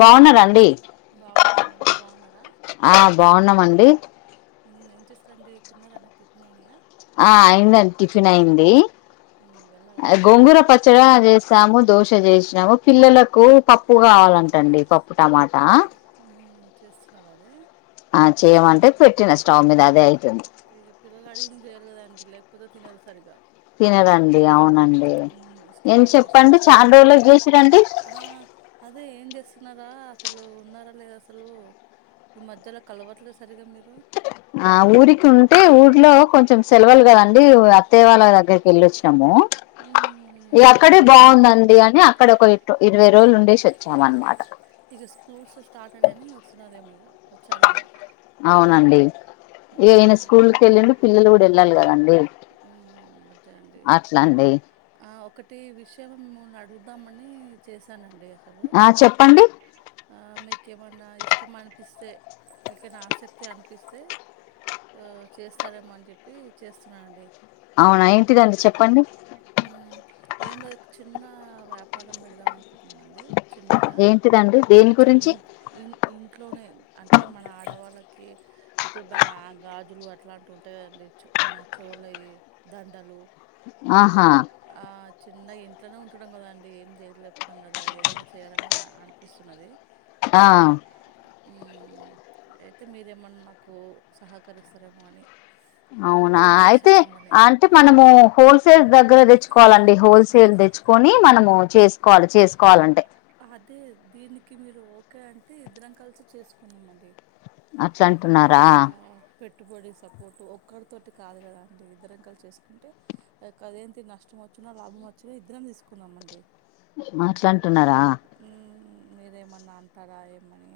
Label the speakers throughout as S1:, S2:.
S1: బావున్నర అండి
S2: బాగున్నామండి మీరు బాగున్నారా
S1: ఆ బాగున్నామండి
S2: ఉ ఏం చేస్తున్నారండి తిన్నారండి టిఫిన్ అయినాయా
S1: ఆ అయిందండి టిఫిన్ అయింది
S2: మ్మ్, వెళ్ళారా
S1: ఆ
S2: పిల్లలు
S1: గోంగూర
S2: అందరూ
S1: పచ్చడా చేసాము దోశ చేసినాము పిల్లలకు పప్పు కావాలంటండి పప్పు టమాటా
S2: ఉ చేస్తున్నార అది
S1: ఆ చేయమంటే పెట్టిన స్టవ్ మీద అదే అయి
S2: ఇక పిల్లలు అడిగిన చేయాలి కదండి లేకపోతే తినరు సరిగా
S1: తినరండి అవునండి ఏం
S2: ఇష్టమైన చేస్తేనే
S1: చెప్పండి
S2: సరే
S1: చాలా రోజులకి చేసిరండి
S2: ఆ అదే ఏం చేస్ వస్తున్నారా అసలు ఉన్నారా లేదా అసలు ఈ మధ్యలో కలవట్లేదు సరిగా మీరు
S1: ఆ ఊరికి ఉంటే ఊర్లో కొంచెం సెలవులు కద అండి అత్తయ వాళ్ళ దగ్గరికి వెళ్ళి వచ్చినాము అక్కడే బాగుందండి అని అక్కడ ఒక ఇరవై రోజులు ఉండేసి వచ్చాం అనమాట
S2: ఇక స్కూల్స్ స్టార్ట్ అనాయని వస్తున్నారు ఏమట
S1: అవునండి ఇక ఈయన
S2: మ్మ్
S1: స్కూల్కి వెళ్ళిండు పిల్లలు కూడా వెళ్ళ వెళ్లాలి కదండి
S2: అదే అండి
S1: అట్లా అండి
S2: ఆ ఒకటి ఈ విషయము అడుగుదామని చేస్ సానండి అసలు
S1: ఆ చెప్పండి
S2: ఆ మీ మీకేమన్నా ఇష్టం అనిపిస్తే మీకైనా ఆసక్తి అనిపిస్తే ఆ చేస్తారేమో అని చెప్పి చేస్తున్నానండి
S1: అవునా ఏంటిదన్ చెప్
S2: ఉ ఏం లే చిన్న వ్యాపారం పెడదామనుకున్ మండి చిన్నగా
S1: ఏంటిదండి దేని గురించి
S2: ఇ ఇంట్లోనే అంటే మన ఆడవాళ్ళకి ఇప్పుడు బ గాజులు అట్లాంటివి ఉంటాయండి చోల చోలవి దండలు
S1: ఆహా
S2: న్న ఇంట్లోనే ఉంటడం కదా అండి ఏం చేయలేపోడం కదా ఏదైనా చేయాలని అనిపిస్తున్నది
S1: ఆ
S2: మ్మ్ అయితే మీరేమన్నా నాకు సహకరిస్తారేమో అని
S1: అవునా
S2: ఇద్దరం కలిసి
S1: అయితే
S2: చేద్దామని
S1: అంటే మనము హోల్సేల్ దగ్గర తెచ్చు కోవాలండి హోల్సేల్ తెచ్చుకొని మనము చేసుకోవాలి చేసుకోవాలంటే
S2: అదే దీనికి మీరు ఓకే అంటే ఇద్దరం కలిసి చేసుకుందం అండి
S1: అట్ల అంటున్నారా
S2: పెట్టుబడి సపోర్టు ఒక్కరితోటి కాదు కదా అంటే ఇద్దరం కలిసి చేసుకుంటే అదేంటి నష్టం వచ్చినా లాభం వచ్చినా ఇద్దరం తీసుకుందాంమండి
S1: మాట్లంటున్నారా
S2: మీరేమన్నా అంటారా ఏమని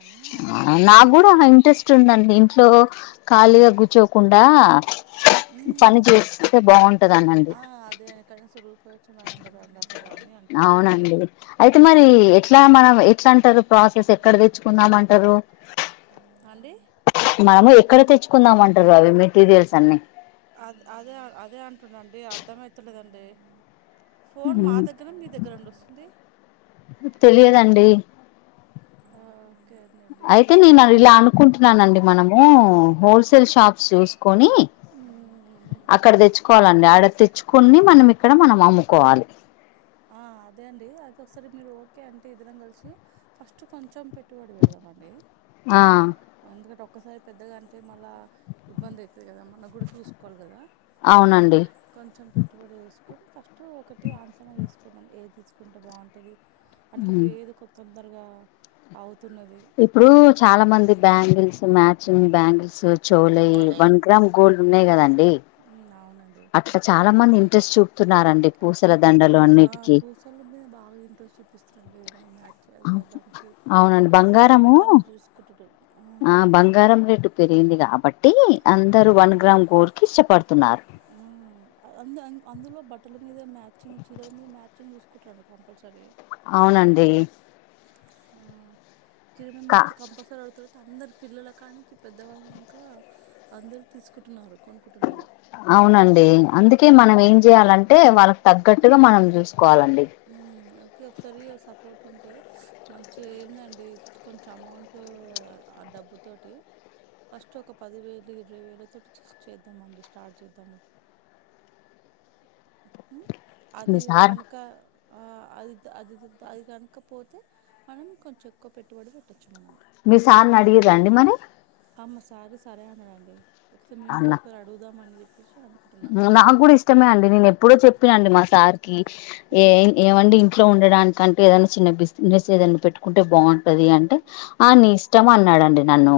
S2: అని అడుగుదాం
S1: నాకు కూడా
S2: అనుకుంటున్నాండి
S1: ఇంట్రెస్ట్ ఉందండి ఇంట్లో ఖాళీగా కూర్చోకుండా
S2: ఉమ్
S1: పని చేస్తే బాగుంటదనండి
S2: ఆ అదే కనీసం రూపాయి వచ్చి నయం కదండి అసలు అని అనిపిస్తున్నది
S1: అవునండి అయితే మరి ఎట్లా మనం ఎట్లా అంటారు ప్రాసెస్ ఎక్కడ తెచ్చుకుందామంటారు
S2: అండి
S1: మనము ఎక్కడ తెచ్చుకుందామ అంటారు అవి మెటీరియల్స్ అన్ని
S2: అదే అదే అదే అంటుండండి అర్థమవుతలేదండి ఫోన్ మా
S1: మ్,
S2: దగ్గర మీ దగ్గర ఉండి వస్తుంది
S1: తెలియదండి
S2: ఓకే
S1: అయితే నేను ఇలా అనుకుంటున్నానండి మనము హోల్ సేల్ షాప్ చూసుకొని
S2: ఉమ్
S1: అక్కడ తెచ్చుకోవాలి కొన్ని ఆడ తెచ్చుకుని మనం ఇక్కడ మనం అమ్ముకోవాలి
S2: ఆ అదే అండి అయిది ఒకసారి మీరు ఓకే అంటే ఇదరం కలిసి ఫస్ట్ కొంచెం పెట్టుబడి పెడదామండి ఆ అందు ఒకసారి పెద్దగా అంటే మళ్ళీ ఇబ్బంది అవుతుంది కదా మనం కూడా చూసుకోవాలి కదా
S1: అవునండి
S2: కొంచెం పెట్టుబడి వేసుకొని ఫస్ట్ ఒకటి ఆంచన వేసుకు తీసుకుంటే బాగుంటంది అంటే
S1: మ్.
S2: ఇప్పుడు తొందరగా అది
S1: ఇప్పుడు చాలా మంది బ్యాంగిల్స్ మ్యాచింగ్ బ్యాంగిల్స్ చెవులయి వన్ గ్రామ్ గోల్డ్ ఉన్నాయి కదాండి
S2: అవునండి
S1: అట్లా చాలా మంది ఇంట్రెస్ట్ చూపుతున్నారండి పూసల దండలు అన్నిటికీ
S2: ఇంట్రస్ట్ చెప్పిస్తారు చది దానికి
S1: అవునండి
S2: సరే అయిన
S1: బంగారము
S2: కలర్ చూసుకుంటడు ఊ
S1: ఆ బంగారం రేటు పెరిగింది కాబట్టి అందరు వన్ గ్రామ్ గోల్డ్ కి ఇష్టపడుతున్నారు
S2: ఆ అ అందులో బట్టల మీద మ్యాచింగ్ చీరల మీద మ్యాచింగ్ చూసుకురండి కంపల్సరీ
S1: అవునండి
S2: దీని మీద
S1: కా
S2: మ్యాచింగ్ కంపల్సర అడుగుతారు అందరు పిల్లల కానుంచి పెద్దవాళ్ళు దక అందరు తీసుకుంటున్నారు కొనుకుంటున్నారు
S1: అవునండి అందుకే మనం ఏం చేయాలంటే వాళ్ళకి తగ్గట్టుగా మనం చూసుకో
S2: ఒకసారి సపోర్ట్ అంటే మంచిగా ఏందండి కొంచెం అమౌంటట్ ఆ డబ్బుతోటి ఫస్ట్ ఒక పదివేలు ఇరవై వేల తో జెట్ చేద్దామండి స్టార్ట్ చేద్దాము అది
S1: మీ సార్
S2: కనక ఆ అది అది అది కాకపోతే మనం కొంచెం ఎక్కువ పెట్టుబడి పెట్టచ్చు మనం
S1: మీ సార్ అడిగిండ్ర మరి
S2: అమ్మ సార్ సరే అనడండి ఒకసారి మిమ్మల్ని
S1: అన్న
S2: ఒకసారి అడుగుదాం అని చెప్పి
S1: నాకు కూడా ఇష్టమే అండి నేను ఎప్పుడో చెప్పినండి మా సార్ కి ఏ
S2: ఉమ్
S1: ఏమండి ఇంట్లో ఉండడానికి కంటే ఏదన్నా చిన్న బిజినెస్ ఏదన్నా పెట్టుకుంటే బాగుంటది అంటే ఆ నీ ఇష్టం అన్నాడడి నన్ను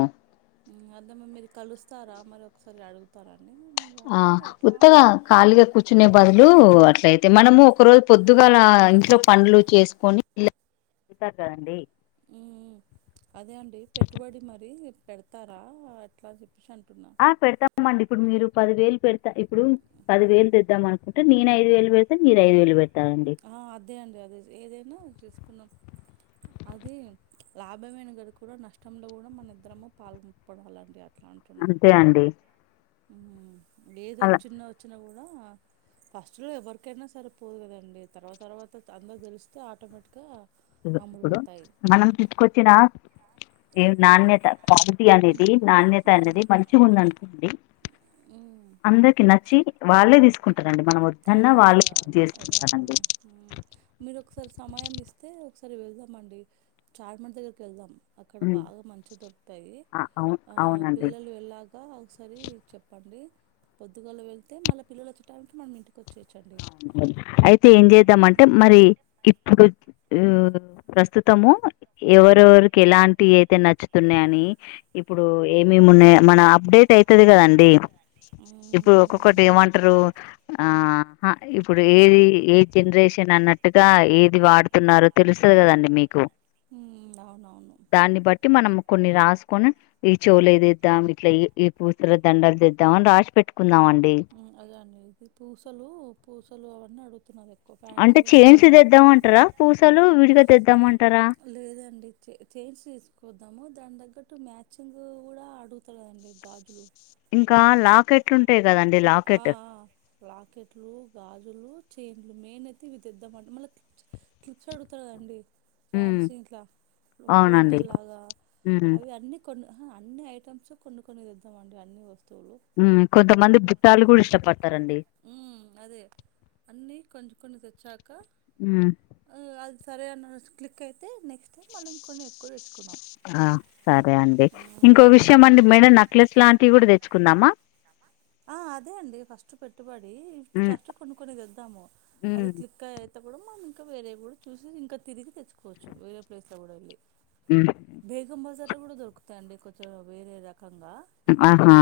S2: అదేమ్మ మీరు కలుస్తారా మరి ఒకసారి అడుగుతారా
S1: ఆ ఉత్తగా కాలిగా కుచునే బాదులు ఇప్పుడు అట్లయితే మనము ఒక రోజు పొద్దుగా ఇంట్లో పండ్లు చేసుకొని అడుగుతారు కదండి
S2: అదే అండి పెట్టుబడి మరి పెడతారా అట్లా చెప్పించం
S1: ఆ పెడతా మండి ఇప్పుడు మీరు పది వేలు పెడతా ఇప్పుడు పది వేలు తెద్దాం అనుకుంటే నేను ఐదు వేలు పెడతను మీరు ఐదు వేలు పెడతా
S2: ఆ అదే అండి అదే ఏదైనా చూసుకున్నాం అది లాభమైన కదిక కూడా నష్టంలో కూడా మన ఇద్దరము పాల్గొపోవడం అలాంటి
S1: అంతే అండి
S2: లేద
S1: అలా
S2: వచ్చన్న వచ్చిన కూడా [unintelligible] ఫస్ట్ లో ఎవరికైనా సరిపోదు కదండి తర్వా తర్వాత అందరు తెలిస్తే ఆటోమేటిక్ గా
S1: ఇప్పుడు మనం తీసుకొచ్చిన ఏ నాణ్యత క్వాలిటీ అనేది నాణ్యత అనేది మంచి ఉందనుకోండి
S2: ఉమ్
S1: అందరికి నచ్చి వాళ్ళే తీసుకుంటు
S2: అదే అక్క అదే అంటుడు అదే
S1: చేసుకుంటారండి
S2: అంటున్నా మీరు ఒకసారి సమయం ఇస్తే ఒకసారి వెళ్దా మండి చార్మినార్ దగ్గరికి వెళ్దాం అక్కడ
S1: ఉమ్,
S2: బాగా మంచి దొరుకుతాయి
S1: ఆ అవును
S2: ఆ
S1: అవునండి
S2: పిల్లలు వెళ్లాక ఒకసారి చెప్పండి పొద్దుగాళ వెళ్తే మళ్ళ పిల్లల వచ్చేటైమ్ కి మనం ఇంటి
S1: అయితే ఏం చేద్దామంటే మరి ఇప్పుడు ఆ ప్రస్తుతము ఎవరెవరికి ఎలాంటివి అయితే నచ్చుతున్నా అని ఇప్పుడు ఏమి ఏమి మున్నే మన అప్డేట్ అయితది కదండి ఇప్పుడు ఒక్కొక్కటి
S2: మ్మ్
S1: ఏమంటారు ఆ అ ఇప్పుడు ఏది ఏ జనరేషన్ అన్నట్టుగా ఏది వాడుతున్నారో తెలుస్తది కదండి మీకు
S2: ఉం అవునవును
S1: దాన్ని బట్టి మనం కొన్ని రాసుకొని ఈ చేవులవి తేద్దాం ఇట్లా పూసల దండలు తెద్దాం అని రాసి పెట్టుకుందాం అండి
S2: అదే అండి ఇ పూసలు పూసలు అవన్నీ అడుగు
S1: అంటే చెంచి ఏ తెద్దామంటరా పూసలు విడిగా తెద్దామంటారా
S2: లేదండి చేంచి తిసుకొద్దాం దాని తగ్గట్టు మ్యాచ్ మాచింగ్ కూడా అడుగుతురండి గాజులు
S1: ఇంకా లాకెట్ లుంటై కదండి
S2: ఆ ఆ లాకెట్లు గాజులు చైన్లు మెయిన్ అయితే ఇవిదిద్దామంటే మళ్ళీ క్లిప్స్ అడుగుతురండి
S1: ఉమ్
S2: ఫ్యాన్స ఇంట్లా
S1: అవునండి
S2: పోంటెలాగా
S1: ఉమ్
S2: అవి అన్నీ కొన్ని [unintelligible] అన్ని ఐటమ్స్ కొన్ని కొన్నితెద్దాం అండి అన్ని వద్దు
S1: ఉం కొంతమంది బుట్టాలు కూడా ఇష్టపడతారండి
S2: ఉం అదే అన్నీ కొంచం కొన్ని తెచ్చా అక్క
S1: ఉమ్
S2: అది సరే అన్న క్లిక్ యితే అయితె నెక్స్ట్ మళ్ళ ఇం కొన్ని ఎక్కువ తెచ్చుకున్నాం
S1: ఆ సరే అండి ఇంకో విషయం అండి మేడం నక్లెస్ లాంటివి కూడా తెచ్చుకుందామా
S2: ఆ అదే అండి ఫస్ట్ పెట్టుబడి
S1: ఉమ్
S2: ఫస్ట్ కొన్ని కొన్ని తెద్దా ము అది
S1: ఉమ్
S2: క్లిక్ అయితే అపుడు మనం ఇంకా వేరేయి కూడా చూసి ఇంకా తిరిగి తెచ్చుకోవచ్చు వేరే ప్లేస్ లో కూడా వెళ్ళి
S1: ఉమ్
S2: బేగం బజారు కూడా దొరుకుతాయిడి కొంచెం వేరే రకంగా
S1: ఆహా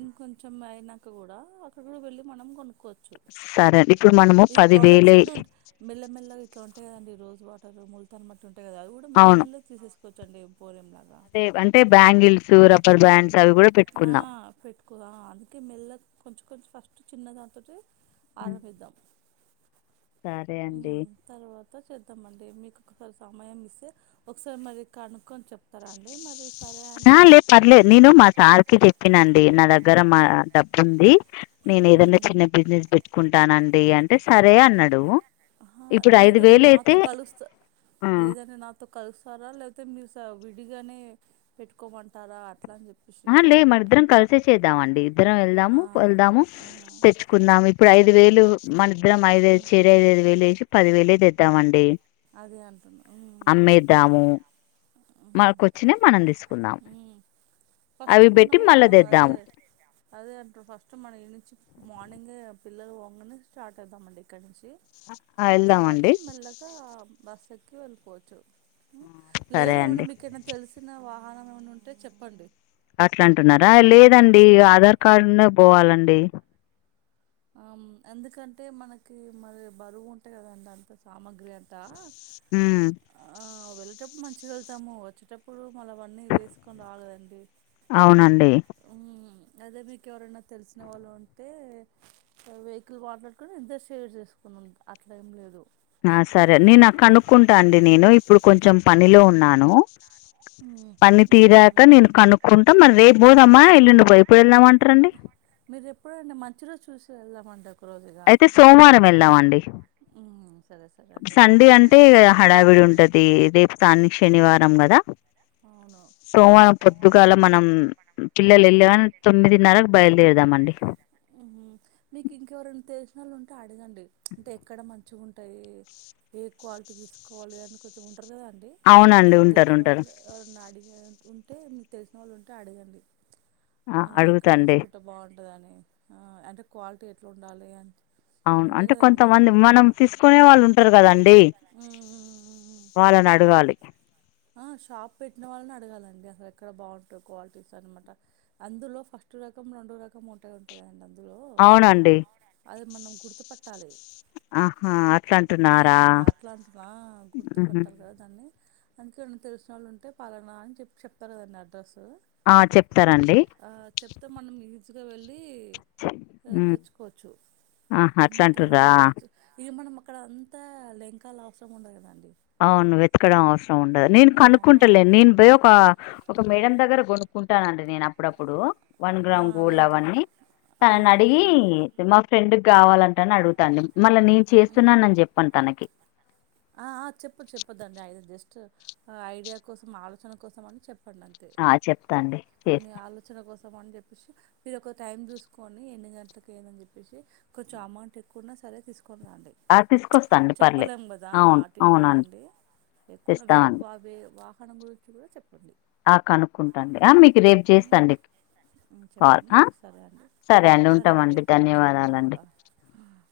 S2: ఇంకొంచం అయినాక కూడా అక్కడ కూడా వెల్లి మనం కొనుక్కవచ్చు
S1: సరే అండి. ఇప్పుడు మనము
S2: ఇది
S1: పది
S2: ప్రోడక్ట్స్
S1: వేలై
S2: కూడా ఉంటా మెల్లమెల్లగా ఇట్లా ఉంటాయి కదండి రోజ్ వాటర్ ముల్తాను మట్టి ఉంటా కదా అది కూడా
S1: అవును
S2: మెల్లమెల్గా తీసేసుకోవచ్చుండి
S1: అంటే బ్యాంగిల్స్, రబ్బర్ బ్యాండ్స్ అవి కూడా
S2: ఆ
S1: పెట్టుకుందాం
S2: పెట్టుకో అందుకే మెల్ల కొంచెం కొంచెం ఫస్ట్ చిన్నదాంతోటి ఆరంబిదాం
S1: సరే అండి
S2: చేద్దామండి మీకు ఒకసారి సమయం ఇస్తే ఒకసారి మరి కనుక్కొని చె
S1: నా లే పర్లేదు
S2: ఒకరు
S1: నేను మా సార్కి చెప్పినండి నా దగ్గర మా డబ్బు ఉంది నేను
S2: మ్మ్.
S1: ఏదైన్నా చిన్న బిజినెస్ పెట్టుకుంటానండి అంటే సరే అన్నాడు
S2: ఆ
S1: ఇప్పుడు ఐదు
S2: లేదండి
S1: వేలు అయితే
S2: నాతో కలుస్తా
S1: ఆ
S2: లేదని నాతో కలుస్తారా లేకపోతే మీరు విడిగానే పెట్టుకోమంటారా అనీ
S1: ఆ లే మరి ఇద్దరం కలిసే చేద్దాం అండి ఇద్దరం
S2: ఆ
S1: వెళ్దాము వెళ్దాము
S2: ఆ
S1: తెచ్చుకుందాము ఇప్పుడు ఐదు వేలు మన ఇద్దరం ఐదుఐదు
S2: ఉమ్
S1: చేరి ఐదు ఐదు వేలు వేసి పదివేలుదిద్దామండి
S2: అదే అంటున్నా ఉమ్
S1: మనకొచ్చని మనం తీసుకుందాం
S2: ఉమ్ ఫస్ట్
S1: అవి పెట్టి
S2: మన్నమో
S1: మళ్ళా
S2: అది
S1: తెద్దాము
S2: అదే అంటారు ఫస్ట్ మనం ఇంచి మార్నింగ పిల్లలు వంగని స్టార్ట్ అవుదామండి ఇక్కడి నుంచి
S1: వెళ్దామండి
S2: క్కి వెళ్ళిపోవచ్చు లేద
S1: సరే
S2: ఏమన్నా
S1: అండి
S2: మీకే తెలిసిన వా వాహనం ఏమనా ఉంటే చెప్పండి
S1: ఎట్లా అంటున్నారా లేదండి ఆధార్ కార్డునే పోవాలండి
S2: ఎందుకంటే మనకి మరి బరువు ఉంటాయి కదండి అంత సామాగ్రి అ
S1: హ్మ్.
S2: వచ్చేటప్పుడు మంచిగెళ్తాము వచ్చేటప్పుడు మళ్ళ అన్నీ వేసుకొని రాలేదండి
S1: అవునండి
S2: మ్మ్. అదే మీకు ఎవరైనా తెలిసిన వాళ్ళు అంటే వెహికల్ మాట్లాడుకుని ఇద్దరం షేర్ చేసుకున్నా అట్లా ఏం లేదు
S1: ఆ సరే నే నాకు కనుక్కుంటా అండి నేను ఇప్పుడు కొంచెం పనిలో ఉన్నాను
S2: [unintelligible]
S1: పని
S2: మ్మ్, మ్మ్,
S1: తీరాక
S2: మ్మ్.
S1: నేను కనుక్కుంటా మరి రేపు పోదమ్మా మళ్లీ ఎల్లుండి పోదామా వెళ్ళదామ అంటారండి
S2: మీరు ఎప్పుడడి మంచి రోజు చూసి వెళ్దాండకు
S1: అయితే సోమవారం వెళ్ళామండి
S2: ఉమ్ సరే సరే అండి అదే
S1: సండే
S2: సో
S1: అంటే
S2: మనము
S1: హడావిడి ఉంటది దేపుతాన్ని శనివారం కదా
S2: అవును
S1: సోమవారం పొద్దుగాల మనం పిల్లలు వెళ్ళా
S2: ఉమ్
S1: కాని తొమ్మిదిన్నరకు బయలుదేరుదామండి
S2: మీకు ఇంకా ఎవరైనా ఉంటే అడగండి అంటే ఎక్కడ మంచిగా ఉంటాయి ఏ క్వాలిటీ తీసుకోవాలి అని కొంచెం ఉంటారు కదా అండి తె
S1: అవునండి ఉంటారు
S2: తెచ్చిన
S1: ఉంటారు
S2: వాళ్ళు ఎవరన్నా అడిగ ఉంటే మీకు తెలిసిన వాళ్ళు ఉంటే అడగండి ఇక్కడ
S1: అడుగుతాండి
S2: తీసుకుంటే బాగుంటుందిని అంటే క్వాలిటీ ఎట్లా ఉండాలి అ
S1: అవును అంటే కొంతమంది మనం తీసుకునే వాళ్ళు ఉంటారు కదండి
S2: ఉమ్ ఉమ్ ఉమ్ ఉమ్
S1: వాళ్ళని అడగాలి
S2: ఆ షాప్ పెట్టిన వాళ్ళని అడగాలండి అసలు ఎక్కడ బాగుంటుంది క్వాలిటీస్ అనమాట అందులో ఫస్ట్ అట్ రకం రెండో రకం ముటగాంటగా అందులో
S1: అవునండి
S2: అది మనం గుర్తు పట్టాలి
S1: ఆహా అట్లా
S2: ఉ
S1: అంటున్నారా
S2: అట్లాంటిన్నా
S1: ఉహు
S2: గుర్తుపట్టారు కదా దాన్ని అందుకేన్న తెలిసిన వాళ్ళు ఉంటే పాలనా అని చె చెప్తారు కదండి అడ్రస్
S1: ఆ చెప్తారండి
S2: గా వెళ్ళి
S1: ఉమ్
S2: తెచ్చు
S1: ఆహా అట్లా అంటుర్రా
S2: ఇ మ అక్కడ అంతా లంకాలు అవసరం ఉండదు కదండి
S1: ఇక్కడం అవసరం ఉండదు నేను కనుక్కుంటలే
S2: ఆ,
S1: నేను పోయ ఒక మేడం దగ్గర కొనుక్కుంటానండి నేను అప్పుడప్పుడు వన్
S2: ఆ
S1: గ్రామ్ గూళ్ళ
S2: వెళ్తు
S1: అవన్నీ
S2: ఆ
S1: తనని అడిగి మా ఫ్రెండ్ కావాలంటని అడుగుతాను మళ్ళా నేను చేస్తున్నానని చెప్పను తనకి
S2: ఆ చెప్ప చెప్పదండి ఐ జస్ట్ ఐడియా కోసం ఆలోచన కోసం అని చెప్ప అంతే
S1: ఆ చెప్తా అండి
S2: మీ
S1: చేస్తా
S2: ఆలోచన కోసం ని చెప్పేసి మీరు ఒక టైం చూసుకని ఎన్ని గంటలకుకి ఏందని చెప్పసి కొంచెం అమౌంట్ ఎక్కువన్నా సరే తీసుకుడి
S1: ఆ తీసుకొస్తా అండి పర్లే
S2: ఆటి ఇది కదా అండి ఎక్కువ
S1: తెస్తామండి
S2: వాహనం గురించి కూడా చెప్
S1: ఆ కనుక్కుంటాండి ఆ మీకు రేపు చేస్తండి
S2: చెప్పండి సరే అండి సరే అండి
S1: ఉంటామండి ధన్యవాదాలండి
S2: ధన్యవాదముంలో [unintelligible]